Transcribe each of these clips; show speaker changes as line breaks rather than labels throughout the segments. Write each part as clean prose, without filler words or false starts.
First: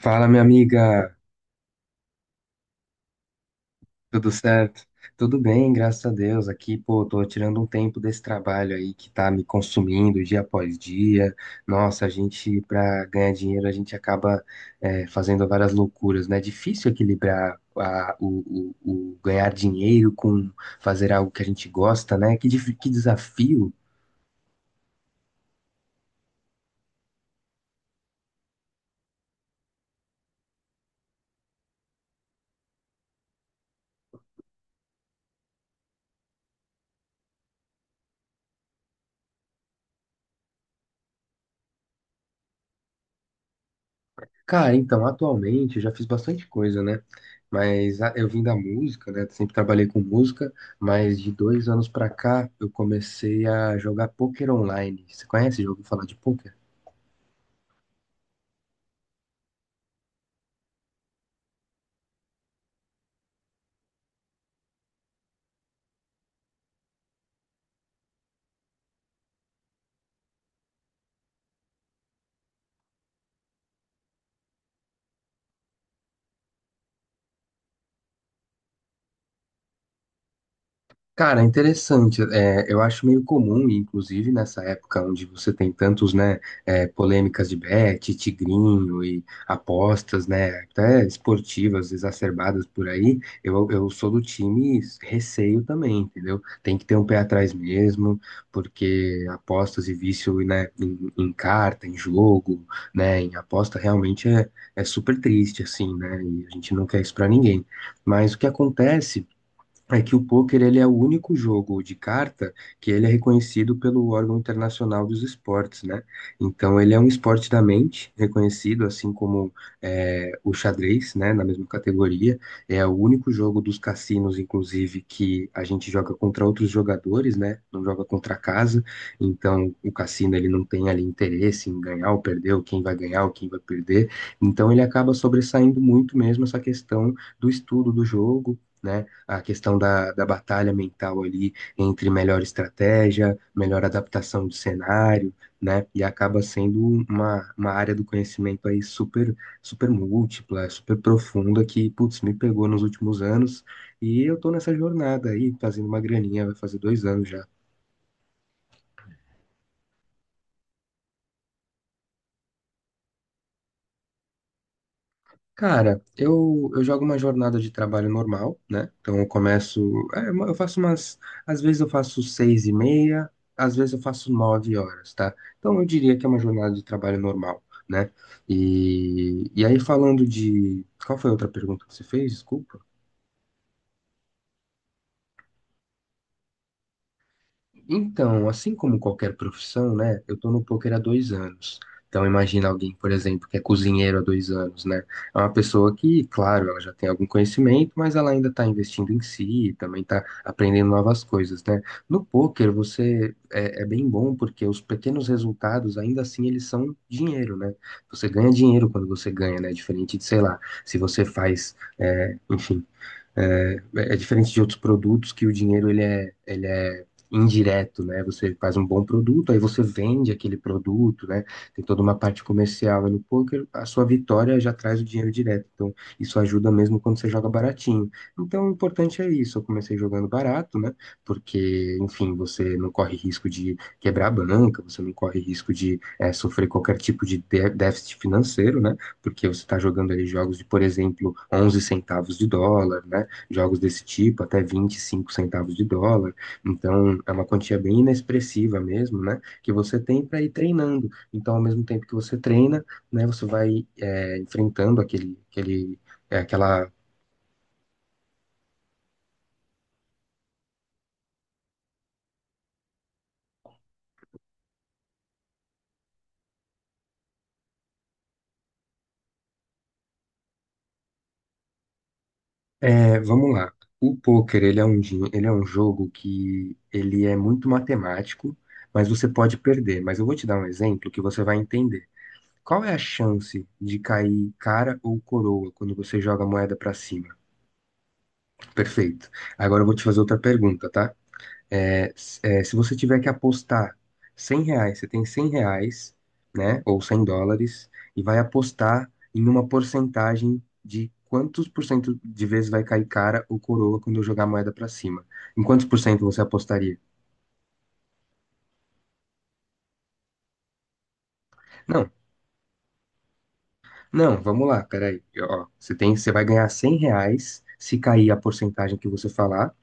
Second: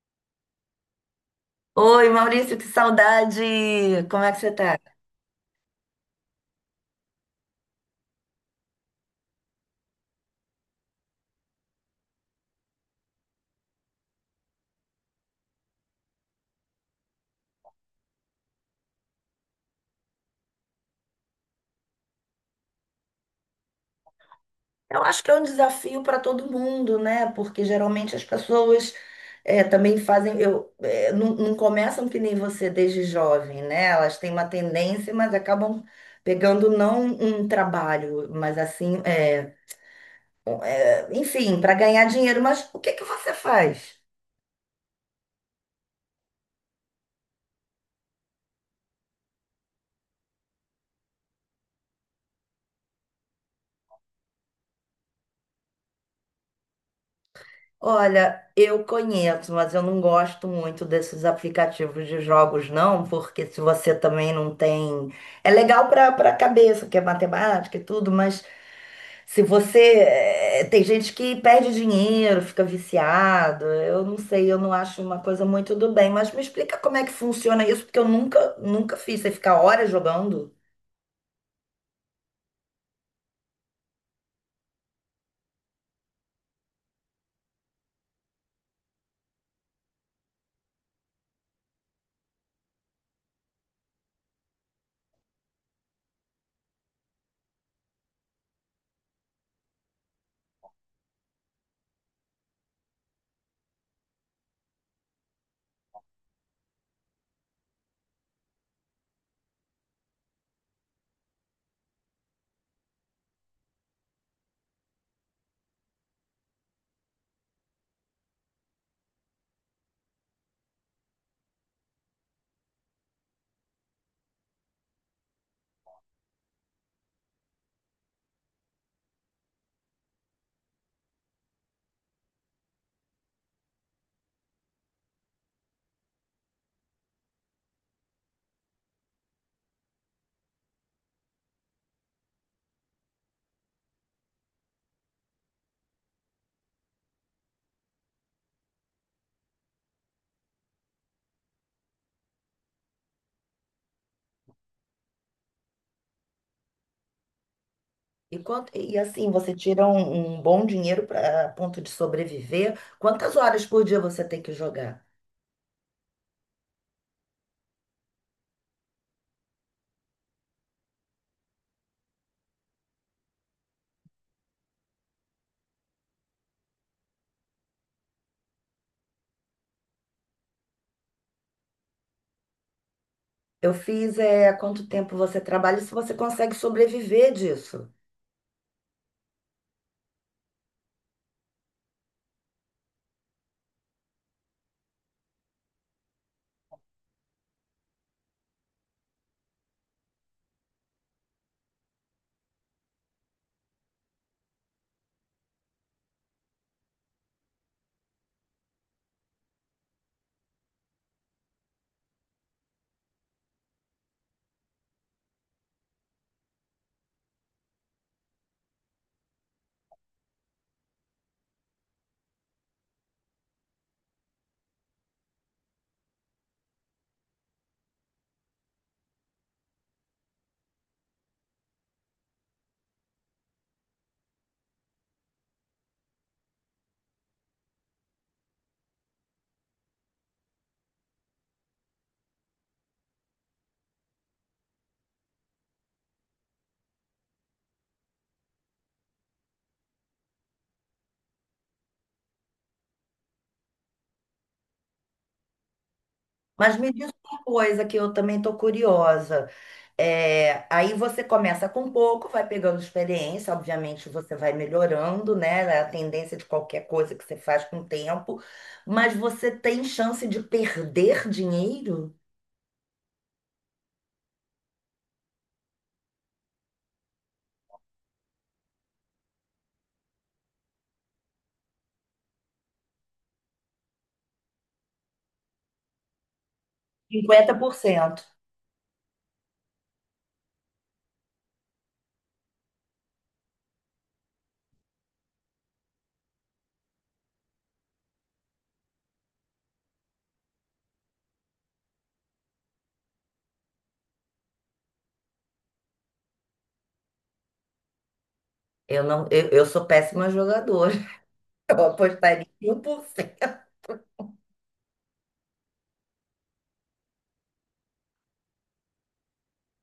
Fala, minha amiga,
Oi, Maurício, que saudade! Como
tudo
é que você tá?
certo? Tudo bem, graças a Deus. Aqui, pô, tô tirando um tempo desse trabalho aí que tá me consumindo dia após dia. Nossa, a gente, pra ganhar dinheiro, a gente acaba, fazendo várias loucuras, né? É difícil equilibrar o ganhar dinheiro com fazer algo que a gente gosta, né? Que desafio.
Eu acho que é um desafio para todo mundo, né? Porque geralmente as pessoas também fazem, eu, eh, não, não começam que nem você desde jovem, né? Elas têm uma tendência, mas acabam pegando não um trabalho, mas assim, enfim, para ganhar dinheiro. Mas o que que você faz?
Cara, então, atualmente eu já fiz bastante coisa, né? Mas eu vim da música, né? Sempre trabalhei com música, mas de 2 anos pra cá eu comecei a jogar poker online. Você conhece? Já ouviu falar de poker?
Olha, eu conheço, mas eu não gosto muito desses aplicativos de jogos, não, porque se você também não tem. É legal para a cabeça, que é matemática e tudo, mas se você. Tem gente que perde dinheiro, fica viciado. Eu não sei, eu não acho uma coisa muito do bem, mas me explica como é que funciona isso, porque eu nunca fiz. Você fica horas jogando.
Cara, interessante. É, eu acho meio comum, inclusive nessa época onde você tem tantos, né, polêmicas de bet, tigrinho e apostas, né, até esportivas exacerbadas por aí. Eu sou do time receio também, entendeu? Tem que ter um pé atrás mesmo, porque apostas e vício, né, em carta, em jogo, né, em aposta realmente é super triste, assim, né, e a gente não quer isso pra ninguém. Mas o que acontece? É que o pôquer ele é o único jogo de carta que ele é reconhecido pelo órgão internacional dos esportes, né? Então ele é um esporte da mente, reconhecido assim como o xadrez, né? Na mesma categoria. É o único jogo dos cassinos, inclusive, que a gente joga contra outros jogadores, né? Não joga contra a casa. Então o cassino ele não tem ali interesse em ganhar ou perder, ou quem vai ganhar ou quem vai perder. Então ele acaba sobressaindo muito mesmo essa questão do estudo do jogo, né? A questão da batalha mental ali entre melhor estratégia, melhor adaptação do cenário, né? E acaba sendo uma área do conhecimento aí super, super múltipla, super profunda que, putz, me pegou nos últimos anos e eu tô nessa jornada aí, fazendo uma graninha, vai fazer 2 anos já.
E, quanto, e assim, você tira um bom dinheiro para ponto de sobreviver. Quantas horas por dia você tem que jogar?
Cara, eu jogo uma jornada de trabalho normal, né? Então eu começo, eu faço umas. Às vezes eu faço seis e meia, às vezes eu faço 9 horas, tá? Então eu diria que é uma jornada de trabalho normal, né? E aí falando de. Qual foi a outra pergunta que você fez? Desculpa.
Eu fiz é, há quanto tempo você trabalha e se você consegue sobreviver disso.
Então, assim como qualquer profissão, né? Eu tô no poker há 2 anos. Então, imagina alguém, por exemplo, que é cozinheiro há 2 anos, né? É uma pessoa que, claro, ela já tem algum conhecimento, mas ela ainda está investindo em si, também está aprendendo novas coisas, né? No poker, você é bem bom porque os pequenos resultados, ainda assim, eles são dinheiro, né? Você ganha dinheiro quando você ganha, né? Diferente de, sei lá, se você faz, enfim. É diferente de outros produtos que o dinheiro ele é indireto, né? Você faz um bom produto, aí você vende aquele produto, né? Tem toda uma parte comercial. E no poker, a sua vitória já traz o dinheiro direto. Então, isso ajuda mesmo quando você joga baratinho. Então, o importante é isso. Eu comecei jogando barato, né? Porque, enfim, você não corre risco de quebrar a banca, você não corre risco de sofrer qualquer tipo de déficit financeiro, né? Porque você está jogando ali jogos de, por exemplo, 11 centavos de dólar, né? Jogos desse tipo, até 25 centavos de dólar. Então, é uma quantia bem inexpressiva mesmo, né? Que você tem para ir treinando. Então, ao mesmo tempo que você treina, né, você vai enfrentando aquele,
Mas
aquela.
me diz uma coisa que eu também estou curiosa. É, aí você começa com pouco, vai pegando experiência, obviamente você vai melhorando, né? É a tendência de qualquer coisa que você faz com o tempo, mas você tem chance de perder dinheiro?
É, vamos lá. O poker, ele é um jogo que ele é muito matemático, mas você pode perder. Mas eu vou te dar um exemplo que você vai entender. Qual é a chance de cair cara ou coroa quando você joga a moeda para cima?
50%?
Perfeito. Agora eu vou te fazer outra pergunta, tá? Se você tiver que apostar R$ 100, você tem R$ 100, né? Ou US$ 100, e vai apostar em uma porcentagem de quantos por cento de vezes vai cair cara ou coroa quando eu jogar a moeda pra cima. Em quantos por cento você apostaria?
Eu não, eu sou péssima jogadora. Eu
Não,
apostaria em 1%.
não, vamos lá, peraí. Ó, você tem, você vai ganhar R$ 100 se cair a porcentagem que você falar,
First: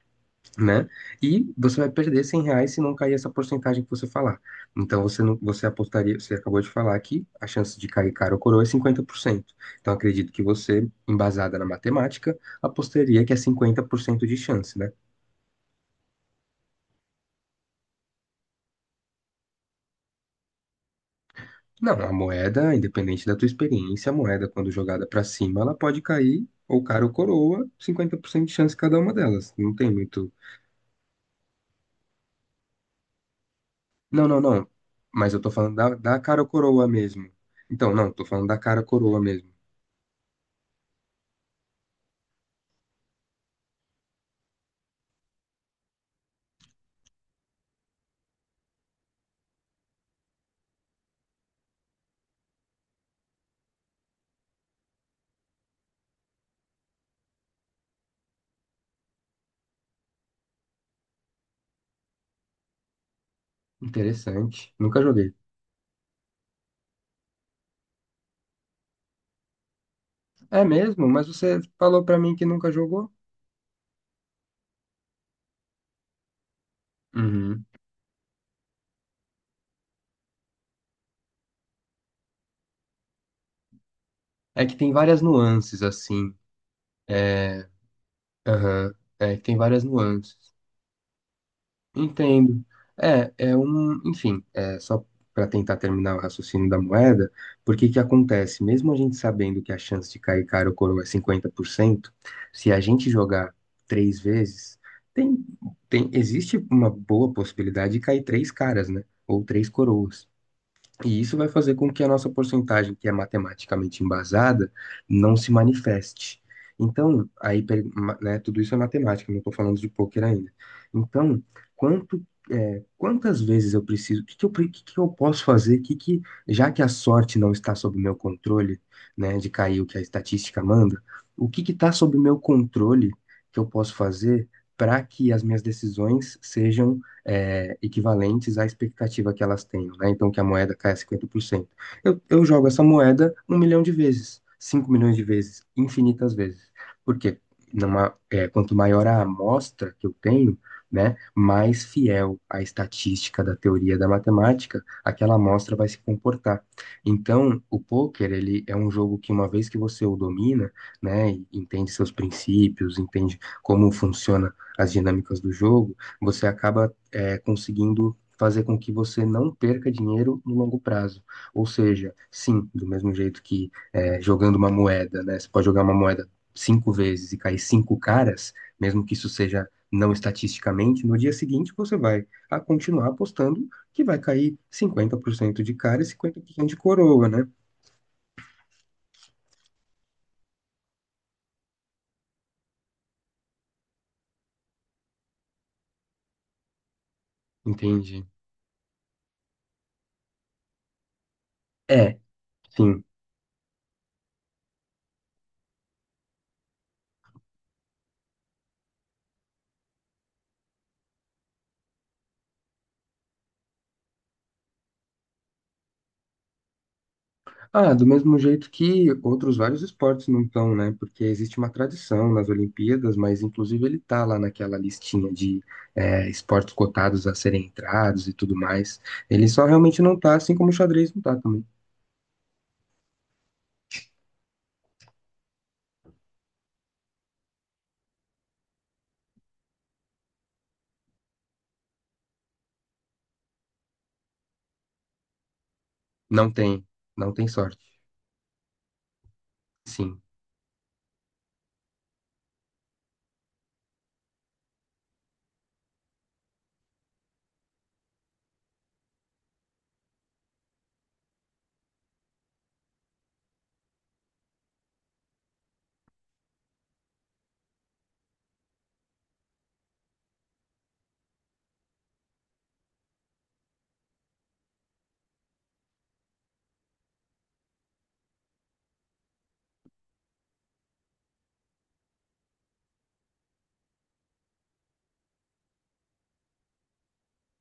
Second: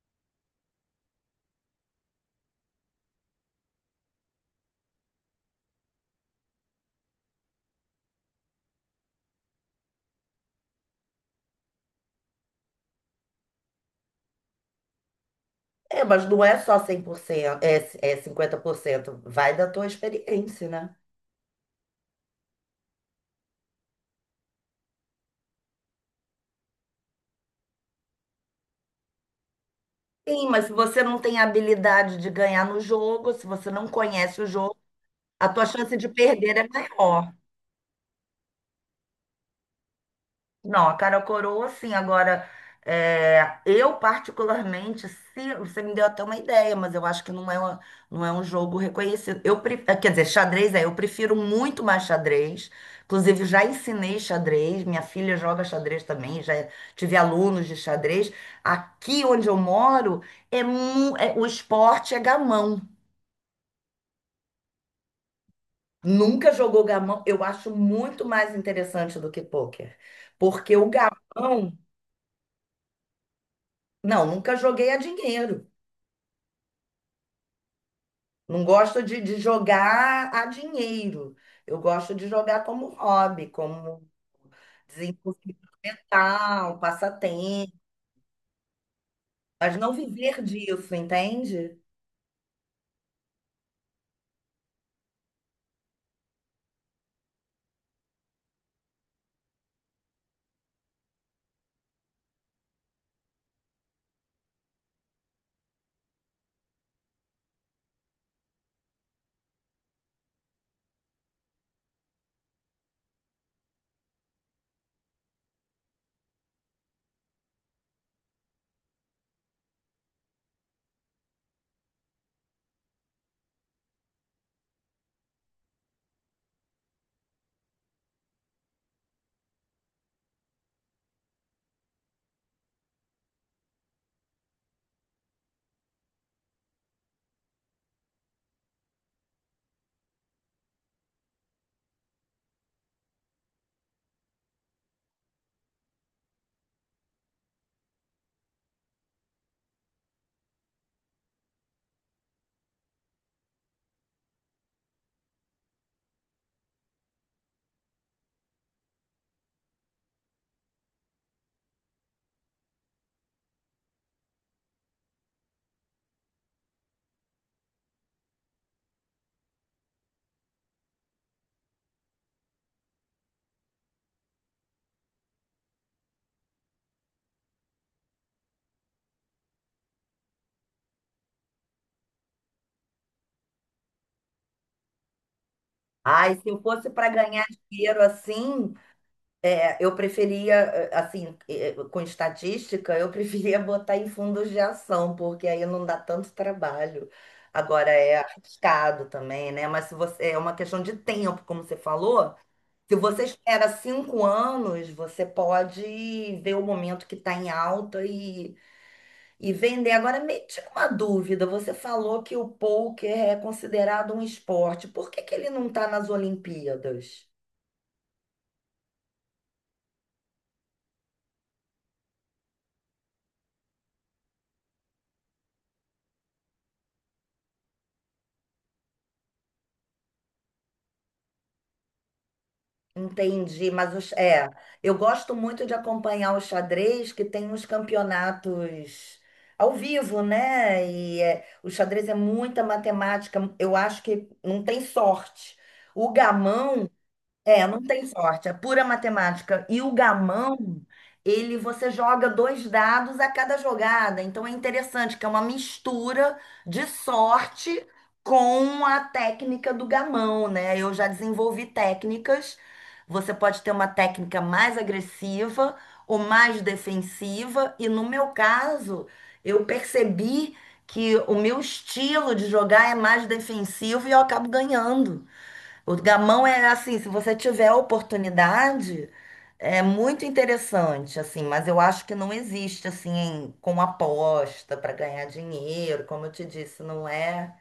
né? E você vai perder R$ 100 se não cair essa porcentagem que você falar. Então você não, você apostaria, você acabou de falar que a chance de cair cara ou coroa é 50%. Então acredito que você, embasada na matemática, apostaria que é 50% de chance, né?
É, mas não é só 100%, é, é 50%. Vai da tua experiência, né?
Não, a moeda, independente da tua experiência, a moeda quando jogada para cima, ela pode cair ou cara ou coroa, 50% de chance cada uma delas. Não tem muito.
Sim, mas se você não tem habilidade de ganhar no jogo, se você não
Não, não,
conhece o
não.
jogo,
Mas eu
a
tô
tua
falando da,
chance de
da cara ou
perder é
coroa mesmo.
maior.
Então, não, tô falando da cara ou coroa mesmo.
Não, a cara coroa, sim. Agora, eu particularmente, se, você me deu até uma ideia, mas eu acho que não é um jogo reconhecido. Quer dizer, xadrez é, eu prefiro muito mais xadrez. Inclusive, já ensinei xadrez, minha filha joga xadrez também, já tive alunos de xadrez. Aqui onde eu moro, o esporte é gamão.
Interessante. Nunca joguei.
Nunca jogou gamão, eu acho muito mais interessante do que pôquer.
É
Porque o
mesmo? Mas você
gamão.
falou pra mim que nunca jogou?
Não, nunca joguei a dinheiro.
Uhum.
Não gosto de jogar a dinheiro. Eu gosto de jogar como hobby, como
É que tem várias
desenvolvimento
nuances, assim.
mental, passatempo,
Aham. É que tem
mas
várias
não
nuances.
viver disso, entende?
Entendo. É um. Enfim, é só pra tentar terminar o raciocínio da moeda, porque que acontece? Mesmo a gente sabendo que a chance de cair cara ou coroa é cinquenta por cento, se a gente jogar três vezes, tem, existe uma boa possibilidade de cair três caras, né? Ou três coroas. E isso vai fazer com que a nossa porcentagem, que é matematicamente embasada, não se manifeste. Então, aí, né, tudo isso é matemática, não estou falando de poker ainda. Então, quanto, quantas vezes eu preciso, o que que eu posso fazer, que, já que a sorte não está sob meu controle, né, de cair o que a estatística manda, o que que está sob meu controle que eu posso fazer para que as minhas decisões sejam equivalentes à expectativa que elas tenham, né? Então, que a moeda caia 50%. Eu jogo essa moeda 1 milhão de vezes, 5 milhões de vezes, infinitas vezes. Porque numa, quanto maior a amostra que eu tenho, né, mais fiel à estatística da teoria da matemática, aquela amostra vai se comportar. Então, o poker, ele é um jogo que uma vez que você o domina, né, e entende seus princípios, entende como funciona as dinâmicas do jogo, você acaba conseguindo fazer com que você não perca dinheiro no longo prazo. Ou seja, sim, do mesmo jeito que jogando uma moeda, né? Você pode jogar uma moeda cinco vezes e cair cinco caras, mesmo que isso seja não estatisticamente, no dia seguinte você vai a continuar apostando que vai cair 50% de cara e
Ai,
cinquenta
se
por
eu
cento de
fosse para
coroa, né?
ganhar dinheiro assim, eu preferia, assim, com estatística, eu preferia botar em fundos de ação, porque aí não dá tanto trabalho. Agora é
Entende?
arriscado também, né? Mas se você, é uma questão de tempo, como você
É,
falou. Se
sim.
você espera 5 anos, você pode ver o momento que está em alta e vender. Agora, me tira uma dúvida. Você falou que o pôquer é considerado um esporte. Por que que ele não está nas Olimpíadas?
Ah, do mesmo jeito que outros vários esportes não estão, né? Porque existe uma tradição nas Olimpíadas, mas inclusive ele tá lá naquela listinha de esportes cotados a serem entrados e tudo mais. Ele só realmente não tá, assim como o xadrez não tá também.
Entendi, mas os, é, eu gosto muito de acompanhar o xadrez, que tem uns campeonatos ao vivo, né? E é, o xadrez é muita matemática. Eu acho que não tem sorte. O
Não tem,
gamão
não tem
é, não
sorte.
tem sorte, é pura matemática. E o
Sim.
gamão, ele você joga dois dados a cada jogada. Então é interessante que é uma mistura de sorte com a técnica do gamão, né? Eu já desenvolvi técnicas. Você pode ter uma técnica mais agressiva ou mais defensiva. E no meu caso, eu percebi que o meu estilo de jogar é mais defensivo e eu acabo ganhando. O gamão é assim, se você tiver a oportunidade, é muito interessante, assim, mas eu acho que não existe assim em- com aposta para ganhar dinheiro, como eu te disse, não é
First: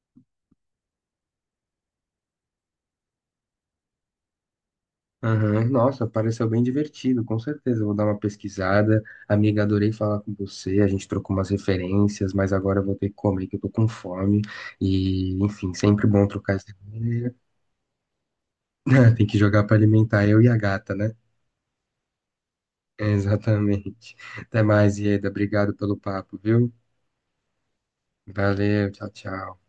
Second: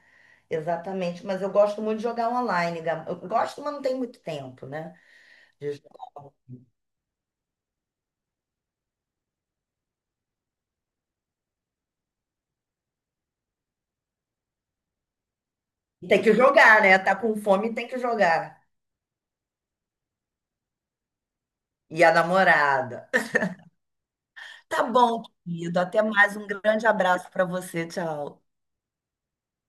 exatamente, mas eu gosto muito de jogar online, eu gosto, mas não tem muito tempo, né?
Aham,
de jo-
nossa, pareceu bem divertido, com certeza. Eu vou dar uma pesquisada. Amiga, adorei falar com você. A gente trocou umas referências, mas agora eu vou ter que comer, que eu tô com fome. E, enfim, sempre
E tem
bom
que
trocar essa.
jogar, né? Tá com fome, tem que jogar.
Tem que jogar pra alimentar eu e a gata, né?
E a namorada.
É, exatamente. Até
Tá
mais,
bom,
Ieda. Obrigado
querido,
pelo
até mais,
papo,
um
viu?
grande abraço para você, tchau.
Valeu, tchau, tchau.